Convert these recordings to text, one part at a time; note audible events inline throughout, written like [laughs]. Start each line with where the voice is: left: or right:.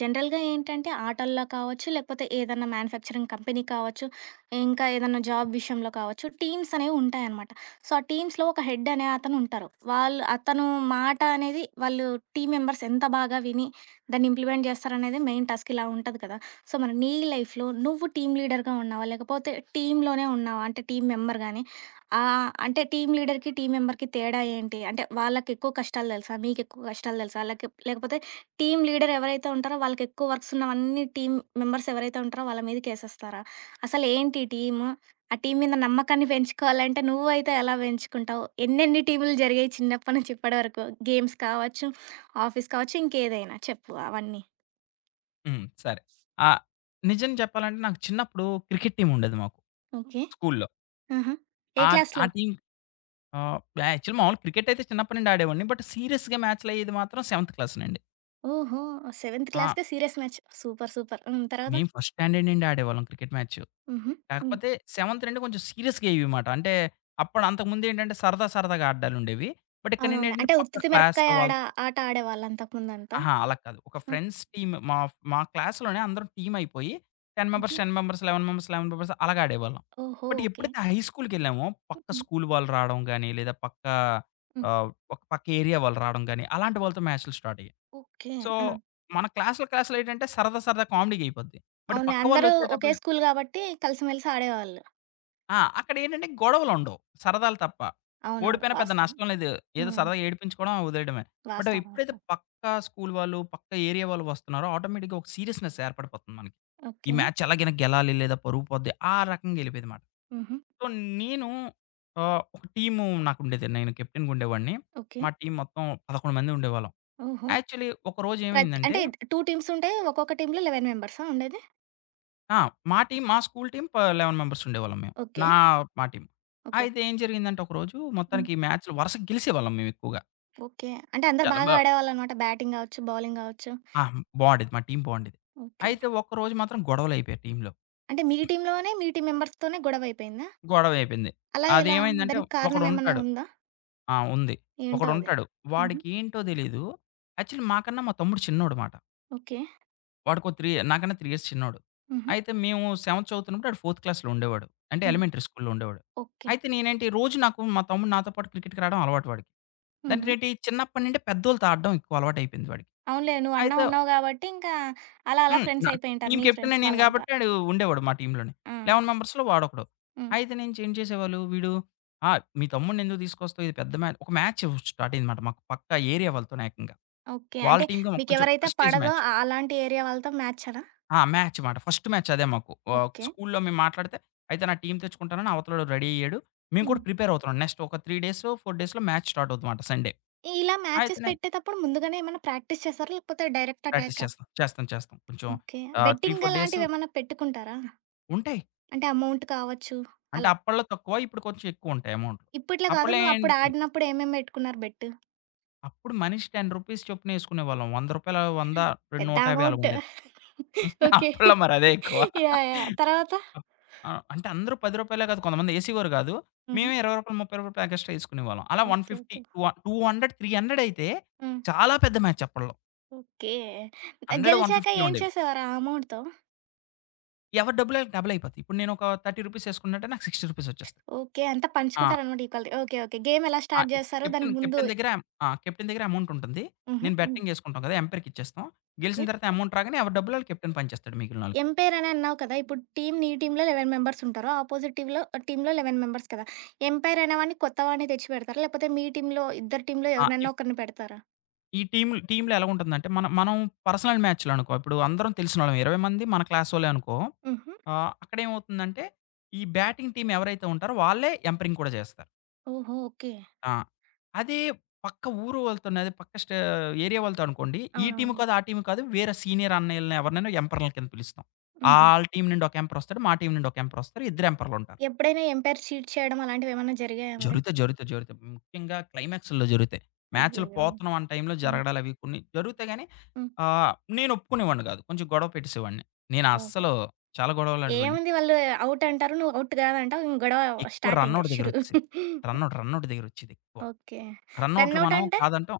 right: జనరల్‌గా ఏంటంటే ఆటల్లో కావచ్చు, లేకపోతే ఏదన్నా మ్యానుఫ్యాక్చరింగ్ కంపెనీ కావచ్చు, ఇంకా ఏదన్నా జాబ్ విషయంలో కావచ్చు, టీమ్స్ అనేవుంటాయనమాట. సో, ఆ టీమ్స్‌లో ఒక హెడ్ అనే అతను ఉంటారు. వాళ్ళు అతను మాట అనేది వాళ్ళు టీమ్ మెంబర్స్ ఎంత బాగా విని దాన్ని ఇంప్లిమెంట్ చేస్తారనేది మెయిన్ టాస్క్ ఇలా ఉంటది కదా! సో, మరి నీ లైఫ్‌లో నువ్వు టీమ్ లీడర్‌గా ఉన్నావా? లేకపోతే టీమ్‌లోనే ఉన్నావా? అంటే టీమ్ మెంబర్ గాని అంటే టీమ్ లీడర్‌కి, టీమ్ మెంబర్‌కి తేడా ఏంటి? అంటే వాళ్ళకెక్కువ కష్టాలు తెలుసా? మీకెక్కువ కష్టాలు తెలుసా? లేకపోతే టీమ్ లీడర్ ఎవరైతే ఉంటారో వాళ్ళకెక్కువ వర్క్స్ ఉన్నవన్నీ టీమ్ మెంబర్స్ ఎవరైతే ఉంటారో వాళ్ళ మీదకేసేస్తారా? అసలేంటి టీము? ఆ టీం మీద నమ్మకాన్ని పెంచుకోవాలంటే నువ్వైతే ఎలా పెంచుకుంటావు? ఎన్నెన్ని టీములు జరిగాయి చిన్నప్పటి నుంచి ఇప్పటి వరకు? గేమ్స్ కావచ్చు, ఆఫీస్ కావచ్చు, ఇంకేదైనా చెప్పు అవన్నీ.
left: హ్మ్. సరే. ఆహ్, నిజం చెప్పాలంటే నాకు చిన్నప్పుడు క్రికెట్ టీమ్ ఉండేది మాకు
right: ఓకే.
left: స్కూల్లో.
right: ఆహా! ఏ
left: ఆ ఆ
right: క్లాస్‌లో?
left: టీమ్ ఆహ్, యాక్చువల్ మామూలు క్రికెట్ అయితే చిన్నప్పటి నుండి ఆడేవాడిని. బట్ సీరియస్‌గా మ్యాచ్‌లయ్యేది మాత్రం సెవెంత్ క్లాస్ నండి.
right: ఓహో! సెవెంత్
left: ఆ!
right: క్లాస్‌కే సీరియస్ మ్యాచ్. సూపర్. సూపర్. హ్మ్. తర్వాత?
left: మేము ఫస్ట్ స్టాండర్డ్ నుండి ఆడేవాళ్ళం క్రికెట్ మ్యాచ్.
right: హుహు. హ్మ్.
left: కాకపోతే సెవెంత్ నుండి కొంచెం సీరియస్‌గా అయ్యేవిమాట. అంటే అప్పుడు అంతకుముందేంటంటే సరదా సరదాగా ఆడ్డాలుండేవి. బట్ ఇక్కడ
right: అవునవునులే.
left: నేనేంటంటే
right: అంటే
left: పక్క
right: ఉత్తితి మిరపకాయ
left: క్లాస్‌లో
right: ఆడ
left: వాళ్ళతో
right: ఆట ఆడేవాళ్ళా అంతకు ముందంతా?
left: అహా! అలా కాదు. ఒక
right: ఆ!
left: ఫ్రెండ్స్ టీమ్ మా మా క్లాస్‌లోనే అందరం టీమ్ అయిపోయి 10 మెంబర్స్,
right: హుహు.
left: 10 మెంబర్స్, 11 మెంబర్స్, 11 మెంబర్స్ అలాగా ఆడేవాళ్ళం.
right: ఓహో!
left: But
right: okay.
left: ఎప్పుడైతే హై స్కూల్‌కెళ్ళామో
right: హ్మ్.
left: పక్క
right: హ్మ్.
left: స్కూల్ వాళ్ళు రావడం గాని, లేదా ఒక పక్క ఏరియా వాళ్ళు రావడం గాని, అలాంటి వాళ్ళతో మ్యాచ్‌లు స్టార్ట్ అయ్యాయి.
right: ఓకే.
left: సో,
right: ఆ!
left: మన క్లాస్‌లు క్లాస్‌లు ఏంటంటే సరదా సరదా కామెడీ‌గా అయిపోద్ది. బట్
right: అవునులే.
left: పక్క
right: అందరూ ఒకే
left: వాళ్ళొచ్చేటప్పటికి
right: స్కూల్ గాబట్టి కలిసిమెలిసి ఆడేవాళ్ళు.
left: ఆ! అక్కడేంటంటే గొడవలుండవు. సరదాలు తప్ప.
right: అవునవును.
left: ఓడిపోయినా పెద్ద
right: వాస్తవం.
left: నష్టం లేదు. ఏదో
right: హ్మ్.
left: సరదాగా ఏడిపించుకోవడం, వదిలేయడమే. బట్
right: వాస్తవం.
left: ఎప్పుడైతే
right: వాస్తవం.
left: పక్కా స్కూల్ వాళ్ళు, పక్క ఏరియా వాళ్ళు వస్తున్నారో ఆటోమేటిక్‌గా ఒక సీరియస్‌నెస్ ఏర్పడిపోతుంది మనకి. ఈ
right: ఓకే.
left: మ్యాచ్ ఎలాగైనా గెలాలి లేదా పరువు పోద్ది. ఆ రకంగా ఎళ్ళిపోయేదిమాట.
right: హుహు.
left: సో, నేను ఒక టీము నాకుండేది. నేను కెప్టెన్‌గా ఉండేవాడిని.
right: ఓకే.
left: మా టీమ్ మొత్తం 11 మంది ఉండేవాళ్ళం.
right: ఓహో!
left: యాక్చువల్లీ ఒకరోజు ఏమైందంటే
right: అంటే 2 టీమ్స్ ఉంటాయి. ఒక్కొక్క టీమ్‌లో 11 మెంబర్సా ఉండేది?
left: ఆ! మా టీమ్ మా స్కూల్ టీమ్ 11 మెంబర్స్ ఉండేవాళ్ళం మేము.
right: ఓకే.
left: నా మా టీమ్.
right: ఓకే.
left: అయితే ఏం జరిగిందంటే ఒకరోజు
right: హ్మ్.
left: మొత్తానికి ఈ మ్యాచ్‌లు వరుసగా గెలిసేవాళ్ళం మేము ఎక్కువగా.
right: ఓకే. అంటే అందరూ
left: చాలా
right: బాగా
left: బా
right: ఆడేవాళ్ళనమాట. బ్యాటింగ్ గావచ్చు, బౌలింగ్ గావచ్చు.
left: ఆ! బావుండేది. మా టీమ్ బావుండేది.
right: ఓకే.
left: అయితే ఒక్కరోజు మాత్రం గొడవలయిపోయాయి టీమ్‌లో.
right: అంటే మీ టీమ్‌లోనే మీ టీమ్ మెంబర్స్‌తోనే గొడవయిపోయిందా?
left: గొడవ అయిపోయింది.
right: అలా ఎలా?
left: అదేమైందంటే
right: దానికి కారణం ఏమన్నా
left: ఒకడుంటాడు
right: ఉందా?
left: ఆ! ఉంది.
right: ఏంటో అది?
left: ఒకడుంటాడు.
right: హుహు.
left: వాడికేంటో తెలీదు. యాక్చువల్లీ మాకన్నా మా తమ్ముడు చిన్నోడు మాట.
right: ఓకే.
left: వాడికో 3 నాకన్నా 3 ఇయర్స్ చిన్నోడు.
right: హుహు.
left: అయితే మేము సెవెంత్ చదువుతున్నప్పుడు ఆడు ఫోర్త్ క్లాస్‌లో ఉండేవాడు. అంటే
right: హ్మ్.
left: ఎలిమెంటరీ స్కూల్‌లో ఉండేవాడు.
right: ఓకే.
left: అయితే నేనేంటి రోజు నాకు మా తమ్ముడు నాతో పాటు క్రికెట్‌కి రావడం అలవాటు వాడికి.
right: హుహు.
left: దానికేంటి చిన్నప్పటి నుండి పెద్దోళ్ళతో ఆడడం ఎక్కువ అలవాటైపోయింది వాడికి.
right: అవునులే. నువ్వన్నా
left: అయితే
right: ఉన్నావు గాబట్టి, ఇంకా అలా అలా
left: హ్మ్.
right: ఫ్రెండ్స్ అయిపోయుంటారు
left: టీమ్
right: నీ
left: కెప్టెనే
right: ఫ్రెండ్స్
left: నేను
right: వాళ్ళంతా.
left: కాబట్టి ఆడు ఉండేవాడు మా టీమ్‌లోనే.
right: ఆ!
left: 11 మెంబర్స్‌లో వాడొకడు.
right: హ్మ్.
left: అయితే నుంచి ఏం చేసేవాళ్ళు వీడు, "ఆ! మీ తమ్ముడిని ఎందుకు తీసుకొస్తావు? ఇది పెద్ద మ్యా." ఒక మ్యాచ్ స్టార్ట్ అయిందన్నమాట మాకు పక్క ఏరియా వాళ్ళతోనే ఏకంగా.
right: ఓకే.
left: వాళ్ళ
right: అంటే
left: టీమ్‌గా కొంచెం
right: మీకెవరైతే
left: ప్రెస్టీజ్
right: పడదో
left: మ్యాచ్.
right: అలాంటి ఏరియా వాళ్ళతో మ్యాచనా?
left: ఆ! మ్యాచ్ మాట. ఫస్ట్ మ్యాచ్ అదే మాకు.
right: ఓకే.
left: స్కూల్‌లో మేము మాట్లాడితే, "అయితే నా టీమ్ తెచ్చుకుంటానని" అవతలోడు రెడీ అయ్యాడు. మేము కూడా
right: హ్మ్.
left: ప్రిపేర్ అవుతున్నాం. నెక్స్ట్ ఒక 3 డేస్, 4 డేస్‌లో మ్యాచ్ స్టార్ట్ అవుతుందమాట సండే.
right: ఇలా
left: అయితే
right: మ్యాచెస్
left: నేను
right: పెట్టేతప్పుడు ముందుగానే ఏమన్నా ప్రాక్టీస్ చేస్తారా? లేకపోతే డైరెక్ట్
left: ప్రాక్టీస్
right: అటాకా?
left: చేస్తాం. చేస్తాం, చేస్తాం. కొంచెం
right: ఓకే.
left: 3,
right: బెట్టింగ్
left: 4 డేస్
right: అలాంటివేమన్నా పెట్టుకుంటారా?
left: ఉంటాయి.
right: అంటే అమౌంట్ కావచ్చు
left: అంటే
right: అలా.
left: అప్పట్లో తక్కువ, ఇప్పుడు కొంచెం ఎక్కువుంటాయి అమౌంట్లు.
right: ఇప్పట్లో గాదు
left: అప్పట్లో
right: నువ్వప్పుడు
left: ఏంటి
right: ఆడినప్పుడు ఏమేం బెట్టుకున్నారు బెట్టు?
left: అప్పుడు మనిషి రూ. 10 చొప్పున ఎసుకునేవాళ్ళం. రూ. 100 100,
right: పెద్ద
left: 250
right: అమౌంట్.
left: అలాగుండేది. [laughs]
right: ఓకే.
left: అప్పట్లో మరి అదే ఎక్కువ.
right: యాహ్! యాహ్! తర్వాత?
left: అప్ ఆ! అంటే అందరూ రూ. 10 కాదు. కొంతమంది ఏసేవారు కాదు.
right: హుహు.
left: మేమే రూ. 20, రూ. 30 ప్యాకెట్స్‌లో ఏసుకునేవాళ్ళం. అలా
right: ఓకే.
left: 150,
right: ఓకే.
left: టూ వ 200, 300 అయితే
right: హ్మ్.
left: చాలా పెద్ద మ్యాచ్ అప్పట్లో.
right: ఓకే.
left: 100,
right: గెలిచాక
left: 150
right: ఏం
left: ఉండేవి.
right: చేసేవారు ఆ అమౌంట్‌తో?
left: ఎవరి డబ్బులు ఆళ్ళకి డబుల్ అయిపోతాయి. ఇప్పుడు నేను ఒక రూ. 30 ఏసుకున్నానంటే నాకు రూ. 60 వచ్చేస్తాయి.
right: ఓకే. అంతా
left: ఆ!
right: పంచుకుంటారనమాట ఈక్వల్‌గా. ఓకే. ఓకే. గేమ్ ఎలా
left: ఆ!
right: స్టార్ట్ జేస్తారు?
left: కెప్టెన్
right: దానికి ముందు
left: కెప్టెన్ దగ్గర ఆ! కెప్టెన్ దగ్గర అమౌంట్ ఉంటుంది.
right: హుహు.
left: నేను
right: హ్మ్.
left: బెట్టింగ్ ఏసుకుంటాం కదా! ఎంపైర్‌కి ఇచ్చేస్తాం.
right: ఓకే.
left: గెలిచిన తర్వాత అమౌంట్ రాగానే ఎవరి డబ్బులు ఆళ్ళు కెప్టెన్ పంచేస్తాడు మిగిలినోళ్ళకి.
right: ఎంపైర్ అని అన్నావు కదా! ఇప్పుడు నీ టీమ్‌లో 11 మెంబర్స్ ఉంటారు. అపోజిట్ టీమ్‌లో టీమ్‌లో 11 మెంబర్స్ కదా! ఎంపైర్ అనేవాడిని కొత్త వాడిని తెచ్చి పెడతారా? లేకపోతే మీ టీమ్‌లో ఇద్దరి టీమ్‌లో
left: ఆ!
right: ఎవరినన్నా
left: ఇప్
right: ఒకరిని పెడతారా?
left: ఈ టీమ్‌లో ఎలాగుంటుందంటే మనం మనం పర్సనల్ మ్యాచ్‌లనుకో ఇప్పుడు అందరం తెలిసినోళ్ళం. 20 మంది మన క్లాసోళ్ళే అనుకో
right: హుహు.
left: అక్కడేమవుతుందంటే, ఈ బ్యాటింగ్ టీమ్ ఎవరైతే ఉంటారో వాళ్ళే ఎంపరింగ్ కూడా చేస్తారు.
right: ఓహో! ఓకే.
left: ఆ! అదే పక్క ఊరు వాళ్ళతోని, అదే పక్క స్టే ఏరియా వాళ్ళతో అనుకోండి, ఈ టీమ్
right: అవునవును.
left: కాదు, ఆ టీమ్ కాదు, వేరే సీనియర్ అన్నయ్యల్ని ఎవరినైనా ఎంపర్‌ల కింద పిలుస్తాం.
right: హుహు.
left: ఆళ్ళ టీమ్ నుండి ఒక ఎంపర్ వస్తాడు. మా టీమ్ నుండి ఒక ఎంపర్ వస్తారు. ఇద్దరు ఎంపర్‌లుంటారు.
right: ఎప్పుడైనా ఎంపైర్ చీట్ చేయడం అలాంటివేమన్నా జరిగాయా మరి?
left: జరుగుతాయి, జరుగుతాయి, జరుగుతాయి. ముఖ్యంగా క్లైమాక్స్‌ల్లో జరుగుతాయి. మ్యాచ్‌లు
right: అయ్యయ్యో!
left: పోతున్నాం అన్న టైంలో
right: హ్మ్.
left: జరగడాలు అవి కొన్ని జరుగుతాయి గానీ,
right: హ్మ్.
left: ఆహ్, నేను ఒప్పుకునేవాడిని కాదు. కొంచెం గొడవ పెట్టేసేవాడిని. నేను
right: ఓకే.
left: అస్సలు చాలా గొడవలాడేవాడిని.
right: ఏముంది వాళ్ళు ఔట్ అంటారు. నువ్వు ఔట్ కాదంటావు. ఇంక గొడవ
left: ఎక్కువ
right: స్టార్ట్ ఇంక
left: రన్‌ఔట్
right: షురు.
left: దగ్గరొచ్చేసింది. రన్‌ఔట్ దగ్గరొచ్చేదెక్కువ.
right: ఓకే. రన్
left: రన్‌ఔట్‌లు
right: ఔట్
left: మనం
right: అంటే?
left: కాదంటాం.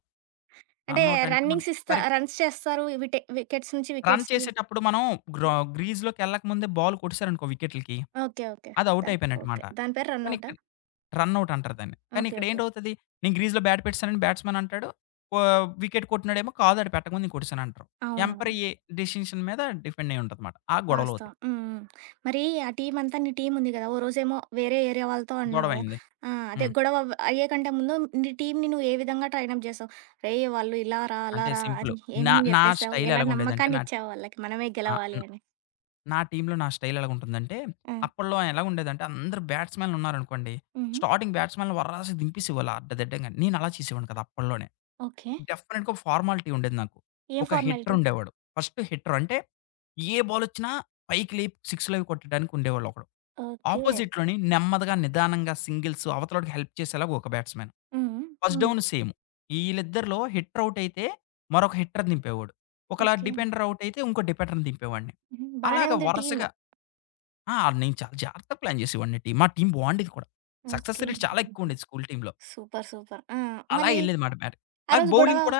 right: అంటే
left: రన్‌ఔట్ అంటే
right: రన్నింగ్స్
left: మనకి మరి
right: రన్స్ చేస్తారు. వికెట్స్ నుంచి
left: రన్
right: వికెట్స్‌కి.
left: చేసేటప్పుడు మనం గ్ర గ్రీజ్‌లోకెళ్ళక ముందే బాల్ కొట్టేసారనుకో వికెట్‌లకి,
right: ఓకే. ఓకే.
left: అది ఔట్
right: దాన్
left: అయిపోయినట్టు
right: ఓకే.
left: మాట.
right: దాని పేరు రన్
left: కానీ
right: ఔటా?
left: ఇక్కడ రన్‌ఔట్ అంటారు దాన్ని. కానీ
right: ఓకే. ఓకే.
left: ఇక్కడేంటవుతది, నేను గ్రీజ్‌లో బ్యాట్ పెట్టేసానని బ్యాట్స్‌మన్ అంటాడు. వికెట్ కొట్టినోడేమో కాదు ఆడు పెట్టకముందు నేను కొట్టేసానంటారు. ఎంపైర్
right: అవునవును.
left: ఏ డెసిషన్ మీద డిపెండ్ అయ్యి ఉంటదన్నమాట. ఆ
right: వాస్తవం.
left: గొడవలవుతాయి.
right: హ్మ్. హ్మ్. మరి ఆ టీమంతా నీ టీమ్ ఉంది కదా! ఓ రోజేమో వేరే ఏరియా వాళ్ళతో అన్నావు.
left: గొడవయింది.
right: ఆ! అదే
left: హ్మ్.
right: గొడవ అయ్యే కంటే ముందు నీ టీమ్‌ని నువ్వు ఏ విధంగా ట్రైనప్ చేసావు? రేయ్! వాళ్ళు ఇలా రా, అలా
left: అంటే
right: రా
left: సింపులు.
right: అని
left: నా
right: ఏమేమి
left: నా
right: చెప్పేసావు?
left: స్టైల్
right: ఎలా
left: ఎలాగుండేదంటే
right: నమ్మకాన్ని
left: నా
right: ఇచ్చావు వాళ్ళకి మనమే
left: ఆ!
right: గెలవాలి అని?
left: నా టీమ్‌లో నా స్టైల్ ఎలాగుంటుందంటే,
right: ఆ!
left: అప్పట్లో ఎలాగుండేదంటే అందరూ బ్యాట్స్‌మెన్‌లు ఉన్నారనుకోండి.
right: హుహు.
left: స్టార్టింగ్ బ్యాట్స్‌మెన్‌లు వర్రాసి దింపేసేవాళ్ళు అడ్డదిడ్డంగా. నేను అలా చేసేవాడిని కాదు అప్పట్లోనే.
right: ఓకే.
left: డెఫినెట్‌గా ఒక ఫార్మాలిటీ ఉండేది నాకు.
right: ఏం
left: ఒక హిట్టర్
right: ఫార్మాలిటీ?
left: ఉండేవాడు. ఫస్ట్ హిట్టర్ అంటే ఏ బాలొచ్చినా పైకి లేపి సిక్స్‌లు అవి కొట్టడానికి ఉండేవాళ్ళు ఒకడు.
right: ఓకే.
left: ఆపోజిట్‌లోని నెమ్మదిగా నిదానంగా సింగిల్స్ అవతలోడికి హెల్ప్ చేసేలాగా ఒక బ్యాట్స్‌మెన్.
right: హ్మ్.
left: ఫస్ట్
right: హ్మ్.
left: Down same. ఈళ్ళిద్దరిలో హిట్టర్ ఔట్ అయితే మరొక హిట్టర్‌ని దింపేవాడు. ఒకలా
right: ఓకే.
left: డిపెండర్ ఔట్ అయితే ఇంకో డిపెండర్‌ని దింపేవాడిని.
right: హుహు. బానే
left: అలాగా
right: ఉంది టీమ్.
left: వరుసగా ఆ! నేను చాలా జాగ్రత్తగా ప్లాన్ చేసేవాడిని టీమ్. మా టీమ్ బావుండేది కూడా. Success
right: okay.
left: రేట్ చాలా ఎక్కువుండేది స్కూల్ టీమ్‌లో.
right: సూపర్. సూపర్. ఆ!
left: అలా
right: మళ్ళీ
left: ఎళ్ళేదిమాట మ్యాట్.
right: ఆ
left: నాకు
right: రోజు గొడవ
left: బౌలింగ్ కూడా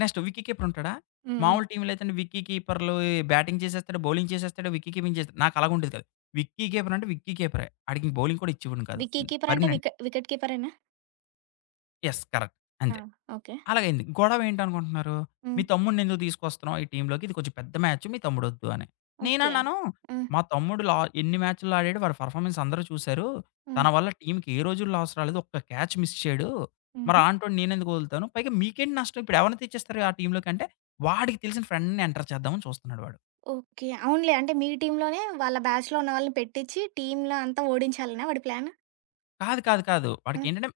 left: నెక్స్ట్ విక్కీ కీపర్ ఉంటాడా?
right: హ్మ్. హ్మ్.
left: మామూలు టీమ్‌లో అయితేనే విక్కీ కీపర్‌లు బ్యాటింగ్ చేసేస్తాడు, బౌలింగ్ చేసేస్తాడు, విక్కీ కీపింగ్ చేస్తాడు. నాకు అలాగా ఉండేది కాదు. విక్కీ కీపర్ అంటే విక్కీ కీపరే. ఆడికి బౌలింగ్ కూడా ఇచ్చేవాడిని కాదు.
right: విక్కీ కీపర్ అంటే
left: పర్మనెంట్.
right: వికెట్ కీపరేనా?
left: యెస్. కరెక్ట్.
right: ఆ!
left: అంతే.
right: ఓకే.
left: అలాగయింది. గొడవేంటనుకుంటున్నారు?
right: హ్మ్.
left: "మీ తమ్ముడినెందుకు తీసుకొస్తున్నావు ఈ టీమ్‌లోకి? ఇది కొంచెం పెద్ద మ్యాచ్. మీ తమ్ముడొద్దు" అని.
right: ఓకే.
left: నేనన్నాను,
right: హ్మ్.
left: "మా తమ్ముడు లా ఎన్ని మ్యాచ్‌ల్లో ఆడాడు. వాడి పర్‌ఫార్మెన్స్ అందరూ చూసారు. తన
right: హ్మ్.
left: వల్ల టీమ్‌కి ఏ రోజు లాస్ రాలేదు. ఒక్క క్యాచ్ మిస్ చేయడు. మరి
right: హుహు.
left: అలాంటోడిని నేనెందుకు వదులుతాను? పైగా మీకేంటి నష్టం? ఇప్పుడు ఎవరిని తెచ్చేస్తారు ఆ టీమ్‌లోకి" అంటే, "వాడికి తెలిసిన ఫ్రెండ్‌ని ఎంటర్ చేద్దామని చూస్తున్నాడు వాడు."
right: ఓకే. అవునులే. అంటే మీ టీమ్‌లోనే వాళ్ళ బ్యాచ్‌లో ఉన్న వాళ్ళని పెట్టించి టీమ్‌లో అంతా ఓడించాలనా వాడి ప్లాను?
left: కాదు, కాదు, కాదు.
right: ఆ!
left: వాడికేంటంటే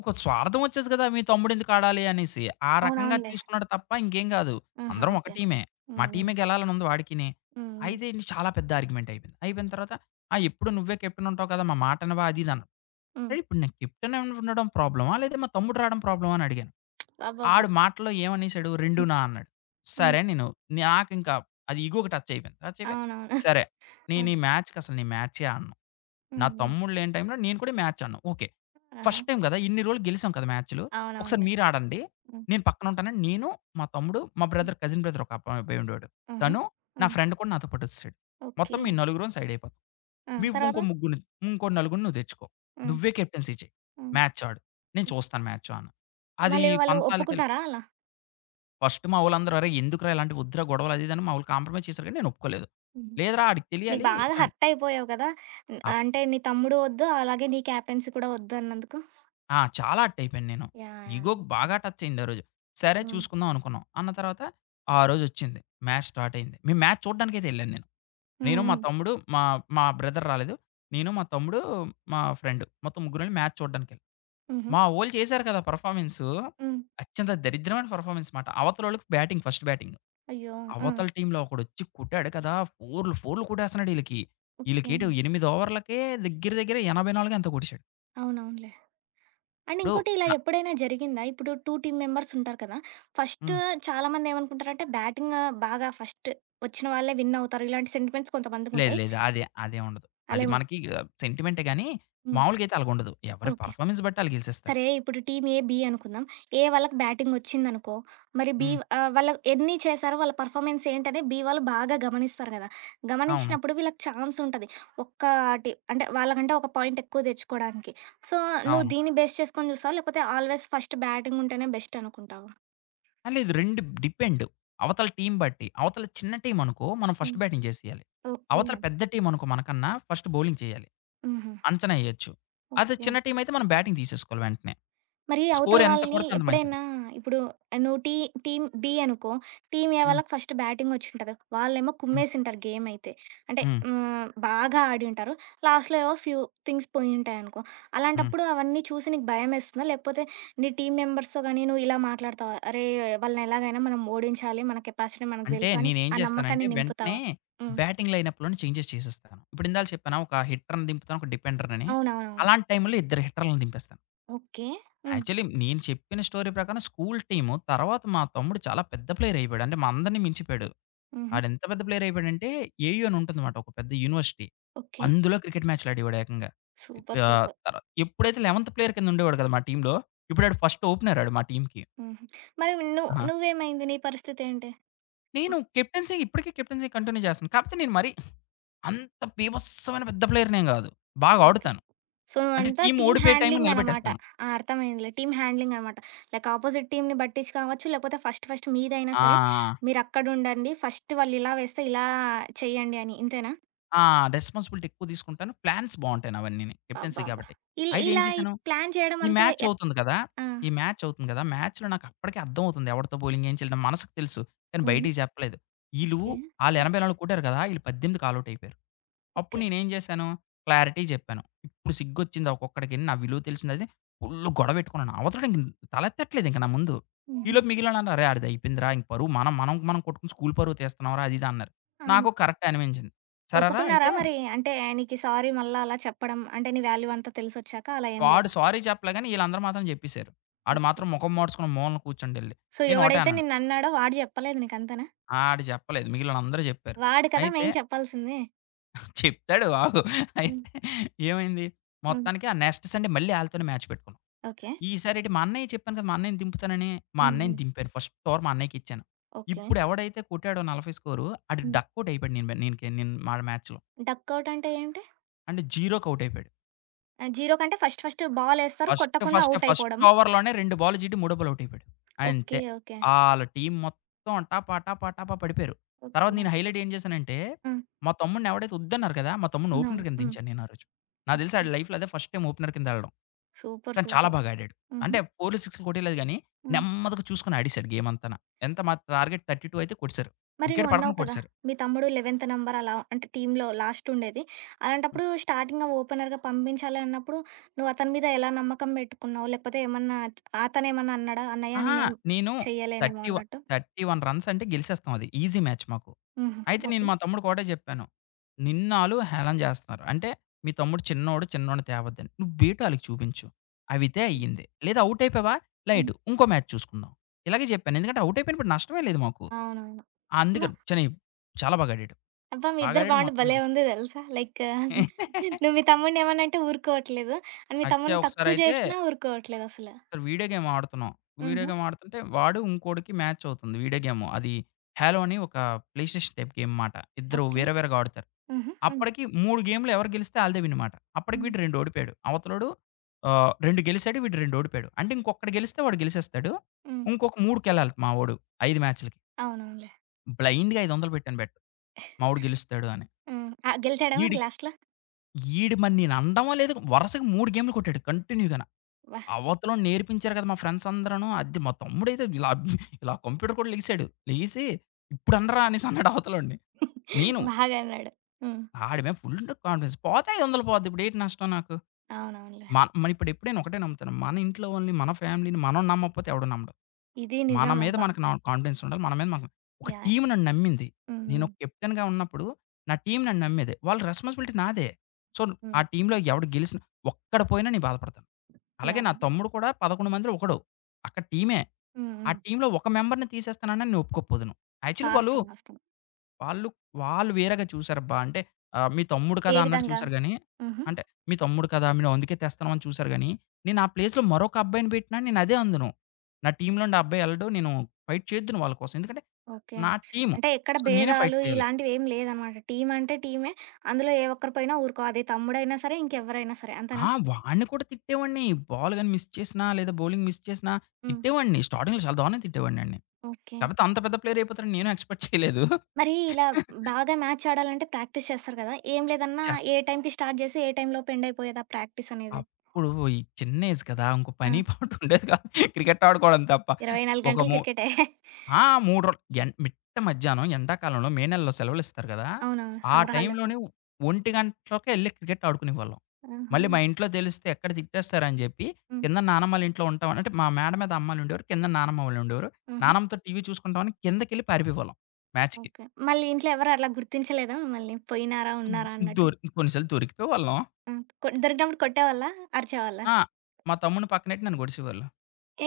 left: ఒక స్వార్థం వచ్చేసి కదా! మీ తమ్ముడు ఎందుకు ఆడాలి అనేసి. ఆ రకంగా
right: అవునవునులే.
left: తీసుకున్నాడు తప్ప ఇంకేం గాదు.
right: ఆహా!
left: అందరం ఒక
right: ఓకే.
left: టీమే. మా
right: హ్మ్. హ్మ్.
left: టీమే గెలాలని ఉంది వాడికిని.
right: హ్మ్. హ్మ్.
left: అయితే ఇది చాలా పెద్ద ఆర్గ్యుమెంట్ అయిపోయింది. అయిపోయిన తర్వాత, "ఆ! ఎప్పుడు నువ్వే కెప్టెన్ ఉంటావు కదా! మా మాట వినవా?" అది ఇది అన్నాడు.
right: హ్మ్.
left: "అరె! ఇప్పుడు నేను కెప్టెన్ ఉండడం ప్రాబ్లమా? లేదా మా తమ్ముడు రావడం ప్రాబ్లమా?" అని అడిగాను.
right: అబ్బబ్బా!
left: ఆడు మాటలో ఏమనేసాడు? 2
right: హ్మ్.
left: నా అన్నాడు.
right: హ్మ్.
left: సరే అని నేను నాకింకా అది ఇగోకి టచ్ అయిపోయింది. టచ్ అయిపోయి
right: అవునవును.
left: సరే,
right: ఆ!
left: నేను ఈ మ్యాచ్‌కసలు నేను మ్యాచే ఆడను. నా
right: హ్మ్.
left: తమ్ముడు లేని టైంలో నేను కూడా మ్యాచ్ ఆడను. ఓకే.
right: ఆహా!
left: ఫస్ట్ టైమ్ గదా! ఇన్ని రోజులు గెలిసాం కదా! మ్యాచ్‌లు. ఒకసారి
right: అవునవునులే.
left: మీరు ఆడండి.
right: హ్మ్.
left: నేను పక్కన ఉంటానని నేను, మా తమ్ముడు, మా
right: హ్మ్.
left: బ్రదర్ కజిన్ బ్రదర్ ఒక అబ్బా అబ్బాయి ఉండేవాడు.
right: హుహు.
left: తను, నా
right: హ్మ్.
left: ఫ్రెండ్ కూడా నాతో పాటు వచ్చేసాడు.
right: ఓకే.
left: మొత్తం మీ నలుగురం సైడ్ అయిపోతాం.
right: ఆ!
left: నువ్వు ఇంకో
right: తర్వాత?
left: ముగ్గురిని ఇంకో నలుగురిని నువ్వు తెచ్చుకో.
right: హ్మ్.
left: నువ్వే కెప్టెన్సీ చెయి.
right: హ్మ్.
left: మ్యాచ్ ఆడు. నేను చూస్తాను మ్యాచ్ అన్నా. అది
right: మళ్ళీ వాళ్ళు
left: పంతాలకి
right: ఒప్పుకున్నారా అలా?
left: ఫస్ట్ మా వోళ్ళందరూ, "అరేయ్! ఎందుకురా ఇలాంటివి వద్దురా గొడవలు" అది, ఇది అని మా వోళ్ళు కాంప్రమైజ్ చేసారు కానీ నేను ఒప్పుకోలేదు.
right: హుహు.
left: లేదురా ఆడికి
right: నీకు
left: తెలియాలి
right: బాగా
left: సన్
right: హర్ట్ అయిపోయావు కదా! హ్మ్.
left: అప్
right: అంటే నీ తమ్ముడు వద్దు, అలాగే నీ క్యాప్టెన్సీ కూడా వద్దు అన్నందుకు?
left: ఆ! చాలా హర్ట్ అయిపోయాను నేను.
right: యాహ్! యాహ్!
left: ఇగోకి బాగా టచ్ అయింది ఆ రోజు. సరే
right: హ్మ్.
left: చూసుకుందాం అనుకున్నాం. అన్న తర్వాత ఆ రోజొచ్చింది. మ్యాచ్ స్టార్ట్ అయింది. మేము మ్యాచ్ చూడ్డానికైతే ఎళ్ళాను నేను.
right: హ్మ్.
left: నేను, మా
right: హ్మ్.
left: తమ్ముడు, మా మా బ్రదర్ రాలేదు. నేను, మా తమ్ముడు, మా ఫ్రెండ్ మొత్తం ముగ్గురం ఎళ్లి మ్యాచ్ చూడ్డానికెళ్ళాం.
right: హుహు.
left: మా వోళ్ళు చేసారు కదా! పెర్ఫార్మన్సు
right: హ్మ్.
left: అత్యంత దరిద్రమైన పెర్ఫార్మన్స్ మాట. అవతలోళ్ళకి బ్యాటింగ్ ఫస్ట్ బ్యాటింగ్.
right: అయ్యో! ఆ!
left: అవతల టీమ్‌లో ఒకడొచ్చి కొట్టాడు కదా! ఫోర్‌లు, ఫోర్‌లు కొట్టేస్తున్నాడు ఈళ్ళకి.
right: ఓకే.
left: ఈళ్ళకేటి 8 ఓవర్లకే దగ్గర దగ్గర 84 ఎంతో కొట్టేసాడు.
right: అవునవునులే. అండ్
left: ఇప్పుడు
right: ఇంకోటి ఇలా
left: న
right: ఎప్పుడైనా జరిగిందా? ఇప్పుడు 2 టీమ్ మెంబర్స్ ఉంటారు కదా! ఫస్ట్
left: హ్మ్.
right: చాలామంది ఏమనుకుంటారంటే బ్యాటింగ్ బాగా ఫస్ట్ వచ్చిన వాళ్ళే విన్ అవుతారు. ఇలాంటి సెంటిమెంట్స్
left: లేదు
right: కొంతమందికుంటాయి.
left: లేదు. అదే అదేం ఉండదు.
right: అలా
left: అది
right: ఏమన్
left: మనకి సెంటిమెంటే గాని
right: హ్మ్.
left: మామూలుగా అయితే అలాగుండదు. ఎవరి
right: ఓకే.
left: పెర్ఫార్మన్స్ బట్టి ఆళ్ళు గెలిచేస్తారు.
right: సరే ఇప్పుడు టీమ్ ఏ, బి అనుకుందాం. ఏ వాళ్ళకి బ్యాటింగ్ వచ్చిందనుకో, మరి బి
left: హ్మ్.
right: వాళ్ళు ఎన్ని చేశారో వాళ్ళ పర్ఫార్మెన్స్ ఏంటనే బి వాళ్ళు బాగా గమనిస్తారు గదా!
left: అవును.
right: గమనించినప్పుడు వీళ్ళకి ఛాన్స్ ఉంటది. ఒక్కటి అంటే వాళ్ళకంటే ఒక పాయింట్ ఎక్కువ తెచ్చుకోవడానికి. సో, నువ్వు
left: అవును.
right: దీన్ని బేస్ చేసుకొని చూస్తావా? లేకపోతే ఆల్‌వేస్ ఫస్ట్ బ్యాటింగ్ ఉంటేనే బెస్ట్ అనుకుంటావా?
left: ఆ! లేదు 2 డిపెండ్. అవతల టీమ్ బట్టి. అవతల చిన్న టీమ్ అనుకో మనం ఫస్ట్
right: హ్మ్.
left: బ్యాటింగ్ చేసేయాలి.
right: ఓకే.
left: అవతల పెద్ద టీమ్ అనుకో మనకన్నా ఫస్ట్ బౌలింగ్ చేయాలి.
right: హుహు.
left: అంచనా ఎయొచ్చు. అదే
right: ఓకే.
left: చిన్న టీమ్ అయితే మనం బ్యాటింగ్ తీసేసుకోవాలి వెంటనే.
right: మరి అవతల
left: స్కోర్ ఎంత
right: వాళ్ళని
left: కొడితే అంత మంచిది.
right: ఎప్పుడైనా ఇప్పుడు నువ్వు టీ టీమ్ బి అనుకో, టీమ్ ఏ
left: హ్మ్.
right: వాళ్ళకి ఫస్ట్ బ్యాటింగ్ వచ్చుంటది. వాళ్ళేమో
left: హ్మ్.
right: కుమ్మేసింటారు గేమ్ అయితే. అంటే
left: హ్మ్.
right: హ్మ్, బాగా ఆడింటారు. లాస్ట్‌లో ఏవో ఫ్యూ థింగ్స్ పోయుంటాయనుకో.
left: హ్మ్.
right: అలాంటప్పుడు అవన్నీ చూసి నీకు భయమేస్తుందా? లేకపోతే నీ టీమ్ మెంబర్స్‌తో గాని నువ్వు ఇలా మాట్లాడతావా? అరేయ్! వాళ్ళని ఎలాగైనా మనం ఓడించాలి. మన కెపాసిటీ మనకు
left: అంటే
right: తెలుసు అని
left: నేనేం
right: ఆ
left: చేస్తానంటే
right: నమ్మకాన్ని
left: వెంటనే
right: నింపుతావా? హ్మ్.
left: బ్యాటింగ్ లైనప్‌లోనే చేంజెస్ చేసేస్తాను. ఇప్పుడు ఇందాల చెప్పానా ఒక హిట్టర్‌ని దింపుతాను, ఒక డిపెండర్‌నని.
right: అవునవునవును.
left: అలాంటి టైమ్‌లో ఇద్దరు హిట్టర్‌లని దింపేస్తాను.
right: ఓకే. హ్మ్.
left: యాక్చువల్లీ నేను చెప్పిన స్టోరీ ప్రకారం స్కూల్ టీము తర్వాత మా తమ్ముడు చాలా పెద్ద ప్లేయర్ అయిపోయాడు. అంటే మా అందరిని మించిపోయాడు.
right: హుహు.
left: ఆడెంత పెద్ద ప్లేయర్ అయిపోయాడంటే ఏయూ అని ఉంటుందన్నమాట ఒక పెద్ద యూనివర్సిటీ.
right: ఓకే.
left: అందులో క్రికెట్ మ్యాచ్‌లు ఆడేవాడు ఏకంగా.
right: సూపర్.
left: ఆహ్,
right: సూపర్.
left: తర ఎప్పుడైతే 11వ ప్లేయర్ కింద ఉండేవాడు కదా! మా టీమ్‌లో. ఇప్పుడు ఆడు ఫస్ట్ ఓపెనర్ ఆడు మా టీమ్‌కి.
right: హుహు. మరి నువ్వు
left: ఆ!
right: నువ్వేమైంది? నీ పరిస్థితి ఏంటి?
left: నేను కెప్టెన్సీ కంటిన్యూ చేస్తున్నాను. కాకపోతే నేను మరి అంత బీభత్సమైన పెద్ద ప్లేయర్‌నేం గాదు. బాగా
right: ఓకే.
left: ఆడుతాను.
right: సో,
left: అంటే
right: నువ్వంతా
left: టీమ్
right: టీమ్
left: ఓడిపోయే టైంకి
right: హ్యాండ్లింగ్ అనమాట.
left: నిలబెట్టేస్తాను.
right: ఆ! అర్థమైందిలే. టీమ్ హ్యాండ్లింగ్ అనమాట. లైక్ అపోజిట్ టీమ్‌ని బట్టించి కావచ్చు, లేకపోతే ఫస్ట్ ఫస్ట్ మీదైనా
left: ఆ!
right: సరే, మీరక్కడుండండి, ఫస్ట్ వాళ్ళిలా వేస్తే ఇలా చెయ్యండి అని. ఇంతేనా?
left: ఆ! రెస్పాన్సిబిలిటీ ఎక్కువ తీసుకుంటాను. ప్లాన్స్ బావుంటాయి నావన్నీని. కెప్టెన్సీ
right: అబ్బబ్బా!
left: కాబట్టి. అయితే ఏం
right: ఇలా ఈ
left: చేశాను,
right: ప్లాన్
left: ఈ
right: చేయడమంతా
left: మ్యాచ్ అవుతుంది కదా!
right: ఆ!
left: ఈ మ్యాచ్ అవుతుంది కదా! మ్యాచ్‌లో నాకు అప్పటికే అర్థమవుతుంది. ఎవడితో బౌలింగ్ ఏం చేయాలి మనసుకు తెలుసు. కానీ
right: హ్మ్.
left: బయటికి చెప్పలేదు. ఈళ్ళు
right: ఓకే.
left: ఆళ్ళు 84 కొట్టారు కదా! ఈళ్ళు 18కి ఆల్ ఔట్ అయిపోయారు. అప్పుడు
right: ఓకే.
left: నేనేం చేశాను, క్లారిటీ చెప్పాను. ఇప్పుడు సిగ్గొచ్చింది ఒక్కొక్కడికి నా విలువ తెలిసిందది. ఫుల్లు గొడవ పెట్టుకున్నాను. అవతలోడింక తలెత్తట్లేదు ఇంక నా ముందు.
right: హుహు.
left: ఈలోపు మిగిలినోళ్ళంట, "అరే! ఆడిది అయిపోయిందిరా. ఇంక పరువు మనం మనం మనం కొట్టుకుని స్కూల్ పరువు తీస్తున్నాంరా" అది ఇది అన్నారు.
right: అవును.
left: నాకు కరెక్టే అనిపించింది. సరేరా
right: ఒప్పుకున్నారా
left: అయితే.
right: మరి? అంటే నీకి సారీ మళ్ళా అలా చెప్పడం, అంటే నీ వాల్యూ అంతా తెలిసొచ్చాక అలా ఏం
left: వాడు
right: లేదా?
left: సారీ చెప్పలే గాని ఈళ్ళందరూ మాత్రం చెప్పేసారు. ఆడు
right: ఓకే.
left: మాత్రం ముఖం మాడ్చుకొని మూలన కూర్చుండెళ్ళి.
right: సో,
left: నేను ఒకటే
right: ఎవడైతే
left: అన్నాను.
right: నిన్నన్నాడో వాడు చెప్పలేదు నీకు అంతేనా?
left: ఆడు చెప్పలేదు. మిగిలినోళ్ళందరూ చెప్పారు.
right: వాడు కదా
left: అయితే
right: మెయిన్ చెప్పాల్సింది.
left: చెప్తాడు ఆగు. అయితే ఏమైంది
right: హ్మ్.
left: మొత్తానికి ఆ నెక్స్ట్ సండే మళ్ళీ ఆళ్ళతోనే మ్యాచ్ పెట్టుకున్నాం.
right: ఓకే.
left: ఈసారి ఏంటి మా అన్నయ్య చెప్పాను కదా! మా అన్నయ్యని దింపుతానని, మా
right: హ్మ్.
left: అన్నయ్యని
right: హ్మ్.
left: దింపాను. ఫస్ట్ ఓవర్ మా అన్నయ్యకి ఇచ్చాను.
right: ఓకే.
left: ఇప్పుడు ఎవడైతే కొట్టాడో 40 స్కోరు ఆడు
right: హ్మ్.
left: డక్ ఔట్ అయిపోయాడు నేను బె నేనుకే నేను మా మ్యాచ్‌లో.
right: డకౌట్ అంటే ఏంటి?
left: అంటే 0కి ఔట్ అయిపోయాడు.
right: ఆహ్, 0 కంటే ఫస్ట్ ఫస్ట్ బాలేస్తారు. కొట్టకుండా ఔట్
left: ఫస్ట్
right: అయిపోవడమా?
left: ఓవర్‌లోనే 2 బాల్లు చీటి, మూడో బాల్ ఔట్ అయిపోయాడు. అంతే.
right: ఓకే. ఓకే.
left: ఆళ్ళ టీమ్ మొత్తం టపా టపా టపా పడిపోయారు. తర్వాత
right: ఓకే.
left: నేను హైలైట్ ఏం చేశానంటే,
right: ఆ!
left: మా తమ్ముడిని ఎవడైతే వద్దన్నారు కదా! మా తమ్ముడిని ఓపెనర్
right: అవునవును.
left: కింద
right: హ్మ్.
left: దించాను నేను ఆ రోజు. నాకు తెలిసి
right: ఓకే.
left: ఆడి లైఫ్‌లో అదే ఫస్ట్ టైమ్ ఓపెనర్ కింద ఎళ్ళడం.
right: సూపర్.
left: కానీ చాలా
right: సూపర్.
left: బాగా ఆడాడు.
right: హుహు.
left: అంటే 4 సిక్స్‌లు కొట్టేయలేదు గానీ,
right: హ్మ్.
left: నెమ్మదిగా చూసుకొని ఆడేశాడు గేమంతాన. ఎంత మా టార్గెట్ 32 అయితే కొట్టేశారు.
right: మరి
left: వికెట్
right: నువ్వన్నావు
left: పడకుండా
right: కదా!
left: కొట్టేశారు.
right: మీ తమ్ముడు 11వ నంబర్ అలా అంటే టీమ్‌లో లాస్ట్ ఉండేది. అలాంటప్పుడు స్టార్టింగ్‌గా ఓపెనర్‌గా పంపించాలి అన్నప్పుడు నువ్వు అతని మీద ఎలా నమ్మకం పెట్టుకున్నావు? లేకపోతే ఏమన్నా అతనేమన్నా అన్నాడా? అన్నయ్య
left: అహా!
right: నేనేం
left: నేను
right: చెయ్యలేనేమో
left: 31
right: అన్నట్టు?
left: 31 రన్స్ అంటే గెలిసేస్తాం అది. ఈజీ మ్యాచ్ మాకు.
right: హుహు.
left: అయితే నేను
right: ఓకే.
left: మా తమ్ముడికి ఒకటే జెప్పాను. నిన్నాళ్ళు హేళన జేస్తున్నారు. అంటే మీ తమ్ముడు చిన్నోడు, చిన్నోడిని తేవద్దని. నువ్వు బేటో ఆళ్ళకి చూపించు. అవితే అయ్యింది. లేదా ఔట్ అయిపోయావా?
right: హ్మ్.
left: లైట్ ఇంకో మ్యాచ్ చూసుకుందాం. ఇలాగే జెప్పాను. ఎందుకంటే ఔట్ అయిపోయినప్పుడు నష్టమే లేదు మాకు.
right: అవునవును.
left: ఆ అందుకని చని చాలా బాగా ఆడాడు.
right: అబ్బా! మీ
left: బాగా
right: ఇద్దరి
left: ఆడాడు
right: బాండ్ భలే
left: మొత్తానికి.
right: ఉంది తెలుసా! లైక్ [laughs] నువ్వు మీ తమ్ముడిని ఏమనంటే ఊరుకోవట్లేదు. అండ్ మీ
left: అచ్చా!
right: తమ్ముడిని తక్కువ చేసినా ఊరుకోవట్లేదసల.
left: ఒకసారి వీడియో గేమ్ ఆడుతున్నాం. వీడియో
right: హుహు.
left: గేమ్ ఆడుతుంటే వాడు ఇంకోడికి మ్యాచ్ అవుతుంది వీడియో గేమ్. అది హాలో అని ఒక ప్లే స్టేషన్ టైప్ గేమ్ మాట. ఇద్దరు
right: ఓకే.
left: వేరే వేరేగా ఆడుతారు.
right: హుహు. హ్మ్.
left: అప్పటికి 3 గేమ్‌లు ఎవరు గెలిస్తే ఆళ్ళదే విన్ మాట. అప్పటికి
right: హ్మ్.
left: వీడు 2 ఓడిపోయాడు. 2 గెలిసాడు. వీడు 2 ఓడిపోయాడు. అంటే ఇంకొకడు గెలిస్తే వాడు గెలిసేస్తాడు.
right: హ్మ్.
left: ఇంకొక 3కెళ్ళాలి మా వోడు 5 మ్యాచ్‌లకి.
right: అవునవునులే.
left: బ్లైండ్‌గా 500 పెట్టాను బెట్. మా వోడు గెలుస్తాడు అని.
right: హ్మ్. ఆహ్, గెలిచాడా మరి
left: ఈడికి
right: లాస్ట్‌లో?
left: ఈడు మరి నేను అనడమో లేదు వరుసగా 3 గేమ్‌లు కొట్టాడు కంటిన్యూ‌గాన.
right: అబ్బా!
left: అవతలోళ్ళు నేర్పించారు కదా! మా ఫ్రెండ్స్ అందరూను. అది మా తమ్ముడైతే ఇలా ఇలా కంప్యూటర్ కూడా లెగిసాడు. లెగిసి, "ఇప్పుడు అనరా" అనేసి అన్నాడు అవతలోడిని. నేను
right: [laughs] బాగా అన్నాడు. హ్మ్.
left: ఆడి మీద ఫుల్ కాన్ఫిడెన్స్. పోతే 500 పోద్ది. ఇప్పుడేటి నష్టం నాకు?
right: అవునవునులే.
left: మన మరి ఇప్పుడు ఎప్పుడైనా ఒకటే నమ్ముతాను. మన ఇంట్లో వాళ్ళని, మన ఫ్యామిలీని మనం నమ్మకపోతే ఎవడు నమ్మడు.
right: ఇది
left: మన
right: నిజం
left: మీద
right: అబ్బా!
left: మనకు నా కాన్ఫిడెన్స్ ఉండాలి. మన మీద మనకు ఒక
right: యాహ్!
left: టీమ్ నన్ను నమ్మింది.
right: హ్మ్.
left: నేను
right: హ్మ్.
left: ఒక కెప్టెన్‌గా ఉన్నప్పుడు నా టీమ్ నన్ను నమ్మేది. వాళ్ళ రెస్పాన్సిబిలిటీ నాదే. సో, ఆ
right: హ్మ్.
left: టీమ్‌లో ఎవడు గెలిసినా ఒక్కడు పోయినా నేను బాధపడతాను. అలాగే నా
right: యాహ్!
left: తమ్ముడు కూడా 11 మందిలో ఒకడు. అక్కడ టీమే.
right: హ్మ్.
left: ఆ
right: హ్మ్.
left: టీమ్‌లో ఒక మెంబర్‌ని తీసేస్తానన్నా నేను ఒప్పుకోకపోదును. యాక్చువల్లీ
right: వాస్తవం. వాస్తవం.
left: వాళ్ళు, వాళ్ళు వేరేగా చూసారబ్బా! అంటే మీ తమ్ముడు
right: ఏ
left: కదా! అన్నట్టు
right: విధంగా?
left: చూసారు గానీ,
right: హుహు.
left: అంటే మీ తమ్ముడు కదా! మేము అందుకే తెస్తున్నాం అని చూసారు గానీ, నేను ఆ ప్లేస్‌లో మరొక అబ్బాయిని పెట్టినా నేను అదే అందును. నా టీమ్‌లో నుండి ఆ అబ్బాయి ఎళ్ళడు. నేను ఫైట్ చేద్దును వాళ్ళ కోసం. ఎందుకంటే
right: ఓకే.
left: నా టీము.
right: అంటే ఎక్కడ
left: సో, నేనే ఫైట్
right: భేదాలు
left: చేయాలి.
right: ఇలాంటివేమి లేదనమాట. టీమంటే టీమే. అందులో ఏ ఒక్కరిపైనా ఊరుకో. అది తమ్ముడైనా సరే, ఇంకెవ్వరైనా సరే. అంతేనా?
left: ఆ! వాడిని కూడా తిట్టేవాడిని. బాల్ గాని మిస్ చేసినా, లేదా బౌలింగ్ మిస్ చేసినా
right: హ్మ్.
left: తిట్టేవాడిని. స్టార్టింగ్‌లో చాలా దారుణంగా తిట్టేవాడినండి.
right: ఓకే.
left: కాపోతే అంత పెద్ద ప్లేయర్ అయిపోతారని నేను ఎక్స్‌పెక్ట్ చేయలేదు.
right: మరి ఇలా
left: [laughs]
right: బాగా మ్యాచ్ ఆడాలంటే ప్రాక్టీస్ చేస్తారు కదా! ఏం లేదన్నా
left: చేస్
right: ఏ టైంకి స్టార్ట్ జేసి, ఏ టైంలోపు ఎండ్ అయిపోయేదా ప్రాక్టీస్ అనేది?
left: అప్పుడు ఈ చిన్న ఏజ్ కదా! ఇంకో
right: ఆ!
left: పని [laughs] పాటు ఉండేది కాదు. క్రికెట్ ఆడుకోవడం తప్ప.
right: 24
left: ఒక
right: గంటలు
left: మూ
right: క్రికెటే.
left: ఆ! 3 రో ఎన్ మిట్ట మధ్యాహ్నం ఎండాకాలంలో మే నెలలో సెలవులిస్తారు కదా!
right: అవునవును.
left: ఆ
right: సమ్మర్ హాలిడేస్.
left: టైంలోనే 1:00కే ఎళ్లి క్రికెట్ ఆడుకునేవాళ్ళం.
right: ఆహా!
left: మళ్ళీ మా ఇంట్లో తెలిస్తే ఎక్కడ తిట్టేస్తారని చెప్పి
right: హ్మ్.
left: కింద నానమ్మోళ్ళ ఇంట్లో ఉంటామని అంటే మా మేడ మీద అమ్మాలుండేవారు. కింద నానమ్మ వాళ్ళుండేవారు.
right: హుహు.
left: నానమ్మతో టీవీ చూసుకుంటామని కిందకెళ్ళి పారిపోయేవాళ్ళం మ్యాచ్‌కి.
right: ఓకే. మళ్ళీ ఇంట్లో ఎవరు అలా గుర్తించలేదా మిమ్మల్ని? పోయినారా? ఉన్నారా అన్నట్టు?
left: కొన్నిసార్లు దొరికిపోయేవాళ్ళం.
right: ఆ! దొరికినప్పుడు కొట్టేవాళ్ళా? అరిచేవాళ్ళా?
left: ఆ! మా తమ్ముడిని పక్కనెట్టి నన్ను గొడిసేవాళ్ళు.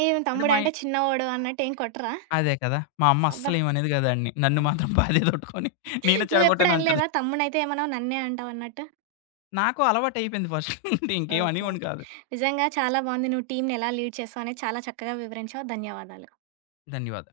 right: ఏం
left: అంటే మా
right: తమ్ముడంటే చిన్నోడు అన్నట్టు ఏం కొట్టరా?
left: అదే కదా! మా అమ్మ
right: అబ్బా!
left: అస్సలేమనేది కాదు ఆడిని. నన్ను మాత్రం బాధేదోట్టుకొని నేనే
right: నువ్వెప్పుడు
left: చెడగొట్టానంటది.
right: అనలేదా తమ్ముడినైతే ఏమన్నావు నన్నే అంటావన్నట్టు?
left: నాకు అలవాటయిపోయింది ఫస్ట్ నుండి ఇంకేం
right: ఓకే.
left: అనేవాడిని
right: ఓకే.
left: కాదు.
right: నిజంగా చాలా బావుంది. నువ్వు టీమ్‌ని ఎలా లీడ్ చేస్తావు అనేది చాలా చక్కగా వివరించావు. ధన్యవాదాలు.
left: ధన్యవాదాలు.